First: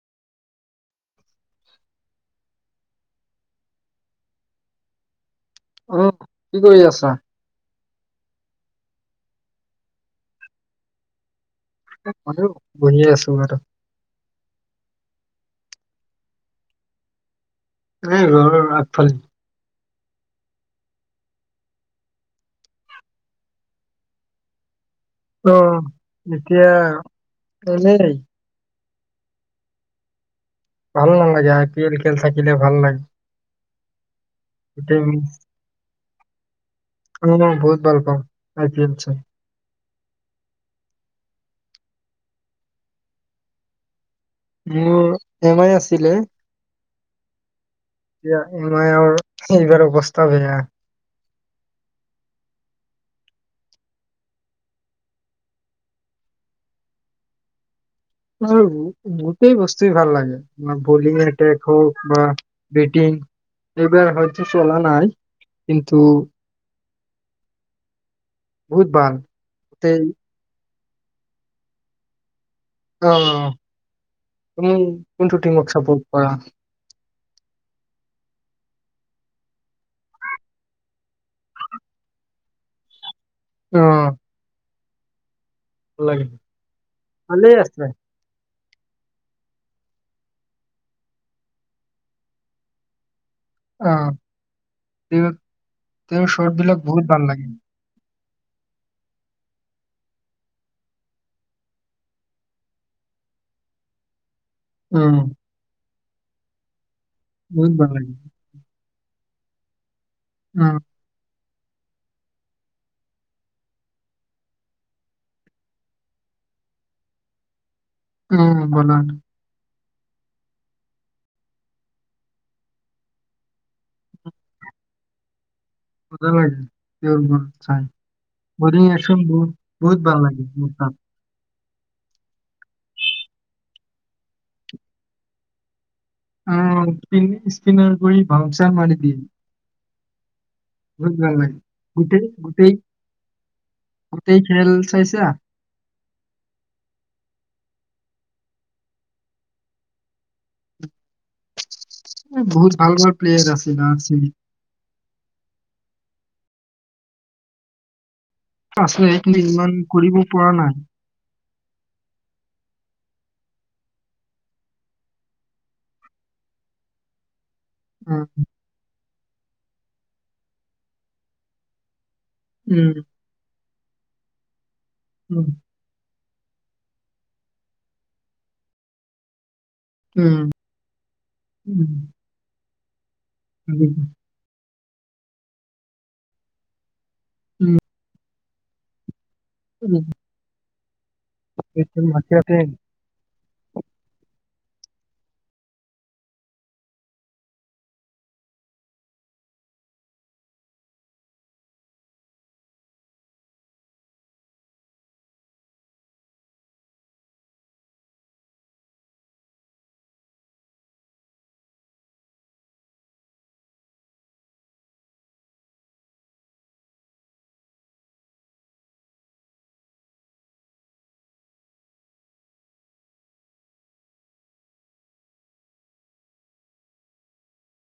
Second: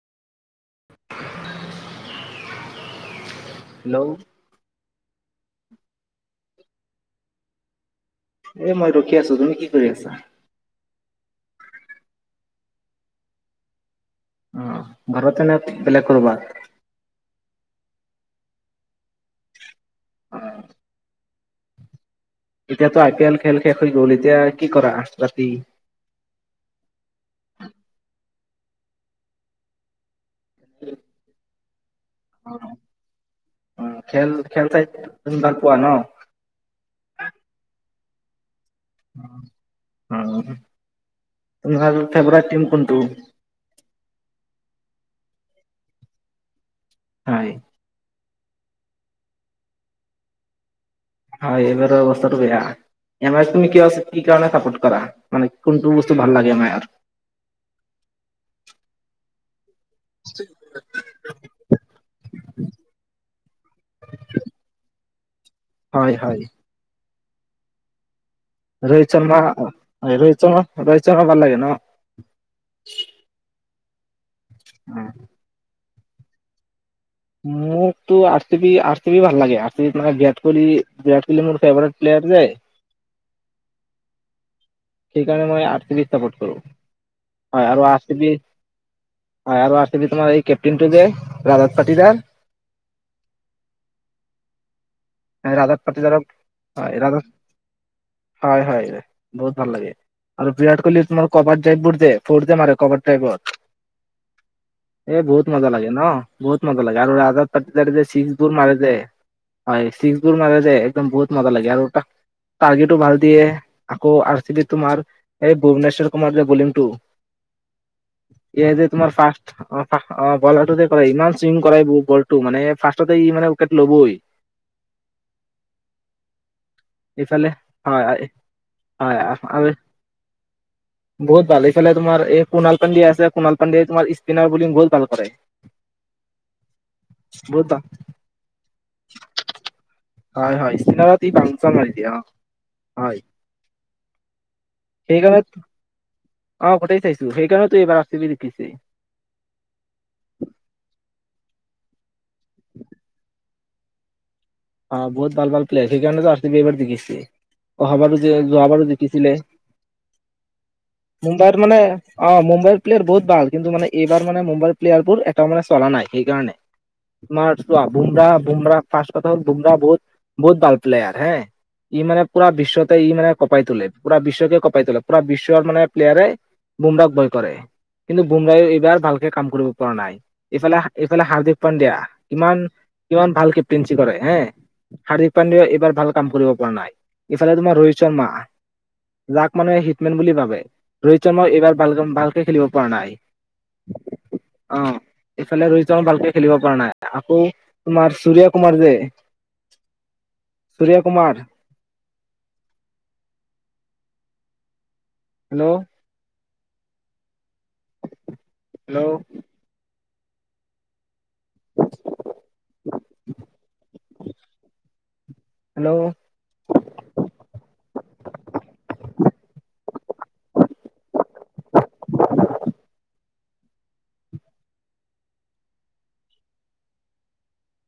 হ্' উ কি কৰি আছা এ মই ৰখি আছো তুমি কি কৰি আছা ম বহিয় আছো বাৰু অ ঘৰতে ন বেলেগ কৰবাত এ ঘৰৰ আগফালে অ এতিয়াতো আই পি এল খেল শেষ হৈ গ'ল এতিয়া কি কৰা ৰাতি? অ এতিয়া এনেই ভাল নেলাগে একো পি এল খেল থাকিলে ভাল লাগে অ খেল খেল চাই উম তুমি ভাল পোৱা ন? অ বহুত ভাল পাওঁ আই পি এল চ অ তমাৰ ফেভট টীম কোনটো মোৰ এম আই আছিলে হয় এতিয়া এম আইৰ এইবাৰ অৱস্থা বেয়া হয় এইবাৰ অৱস্থাটো বেয়া এম আই তুমি কি কি কাৰে চাপৰ্ট কৰা মানে কোনটো বস্তু ভাল লাগে এম আইৰ অ গোটই বস্তু নিশ্চয় ভাল লাগে বা বলিং এটাক হক বা বেটিং এইবাৰ হয়তো চলা নাই কিন্তু হয় হয় বহুত ৰোহিত ভাল শৰ্মা গোটেই ৰোহিত শৰ্মা ৰোহিত শৰ্মা ভাল লাগে ন অঁ তুমি কোনটো টীমক সাপোৰ্ট কৰা মোকতো R C B, R C B ভাল লাগে আৰ চি বিএনে বিৰাট কোহলি বিৰাট কোহলি মোৰ ফেভৰেট প্লেয়াৰ যায় অ সেইকাৰণে মই আৰ চি বি ভাল লাগে। চাপৰ্ট কৰো ভালেই হয় আছে। আৰু আৰ চি বি হয় আৰু আছে তোমাৰ এই কেপটন টু যে ৰজত পাটিদাৰ অঁ তেওঁৰ ৰাজাত পাটিদাৰক তেওঁৰ শতবিলাক হয় বহুত ৰাজাত ভাল লাগে হয় হয় বহুত ভাল লাগে আৰু বিৰাট কোহলি তোমাৰ কবাৰ্ড ড্ৰাইভবোৰ দ ফৰ্থ যে মাৰে কবাৰ্ড ড্ৰাইভত এ উম, বহুত মজা লাগে ন বহত মজা লাগে আৰু ৰজত বহুত ভাল পাতিদাৰ এ লাগে। ছিক্স বোৰ মাৰে যে হয় বোৰ মাৰে যে উম, একদম বহুত মজা লাগে আৰু টাৰ্গেটো ভাল দিয়ে আকৌ আৰ চি বি তোমাৰ এই ভূনেশ্বৰ তুমাৰ যে বলিং টো উম, ই যে বলা তোমাৰ ফাৰ্ষ্ট অ অ বলাৰটোতে কৰে ইমান চুইম কৰাই বলটো মানে ফাৰ্ষ্টতেই মানে উইকেট ল'বই মজা লাগে তেওঁৰবোৰ ইফালে চাই হয় বৰিং এ হয় শনবোৰ আৰু বহুত ভাল লাগে মোৰ চাম ইফালে তোমাৰ এই কুণাল পাণ্ডিয়া আছে কুণাল পাণ্ডিয়াই‌ তোমাৰ স্পিনাৰ বলিং বহুত ভাল কৰে আহ স বহুত ভাল স্পিনাৰ কৰি ভাংচাৰ মাৰি দিম হয় হয় বহুত স্পিনাৰত ই ভাল লাগে বাউঞ্চাৰ মাৰি দিয়ে অ গোটেই গোটেই গোটেই খেল চাইছা? সেইক ব অ গোটেই চাইছো সেইকাৰণে তো এইবাৰ আ চিবি জিকিছে বহুত ভাল ভাল প্লেয়াৰ আছিল আৰ চিবি অ বহুত ভাল ভাল প্লেয়াৰ সেইকাৰণেতো এবাৰ জিকিছে অহাবাৰ যোৱাবাৰো আছে জিকিছিলে কিন্তু ইমান কৰিব পৰা নাই। মুম্বাইত মানে অ মুম্বাইত প্লেয়াৰ বহুত ভাল কিন্তু মানে এইবাৰ মানে মুম্বাইৰ প্লেয়াৰবোৰ এটাও মানে চলা নাই সেইকাৰণে তমাৰ উম, বুমৰা বুমৰা পা বুমৰা বহুত বহুত ভাল প্লেআৰ হে ই মানে পুৰা বিশ্বতে উম, ই মানে কঁপাই তোলে। পুৰা বিশ্বক পাই পুৰা উম, বিশ্বৰ মানে প্লেয়াৰে। বুমৰাক ভয় কৰে কিন্তু বুমৰাই এইবাৰ ভালকে কাম কৰিব প কৰা নাই উম, এইফালে এইফালে হাৰ্দিক উম, পাণ্ড্যা ইমান কিমান ভালকে উম, প উম, কৰে হে হাৰ্দিক পাণ্ডে এইবাৰ ভাল কাম কৰিব পৰা নাই ইফালে উম, তোমাৰ ৰোহিত শৰ্মা যাক মানুহে উম, হিটমেন বুলি ভাবে। ৰোহিত শৰ্মা এইবাৰ ভাল উম, উম, ভালকে খেলিব উম, পৰা নাই অ এইফালে ৰহিত শৰ্মা ভালকে খেলিব পৰা নাই আকৌ তোমাৰ চুৰিয়া কুমাৰ যে Surya Kumar hello hello hello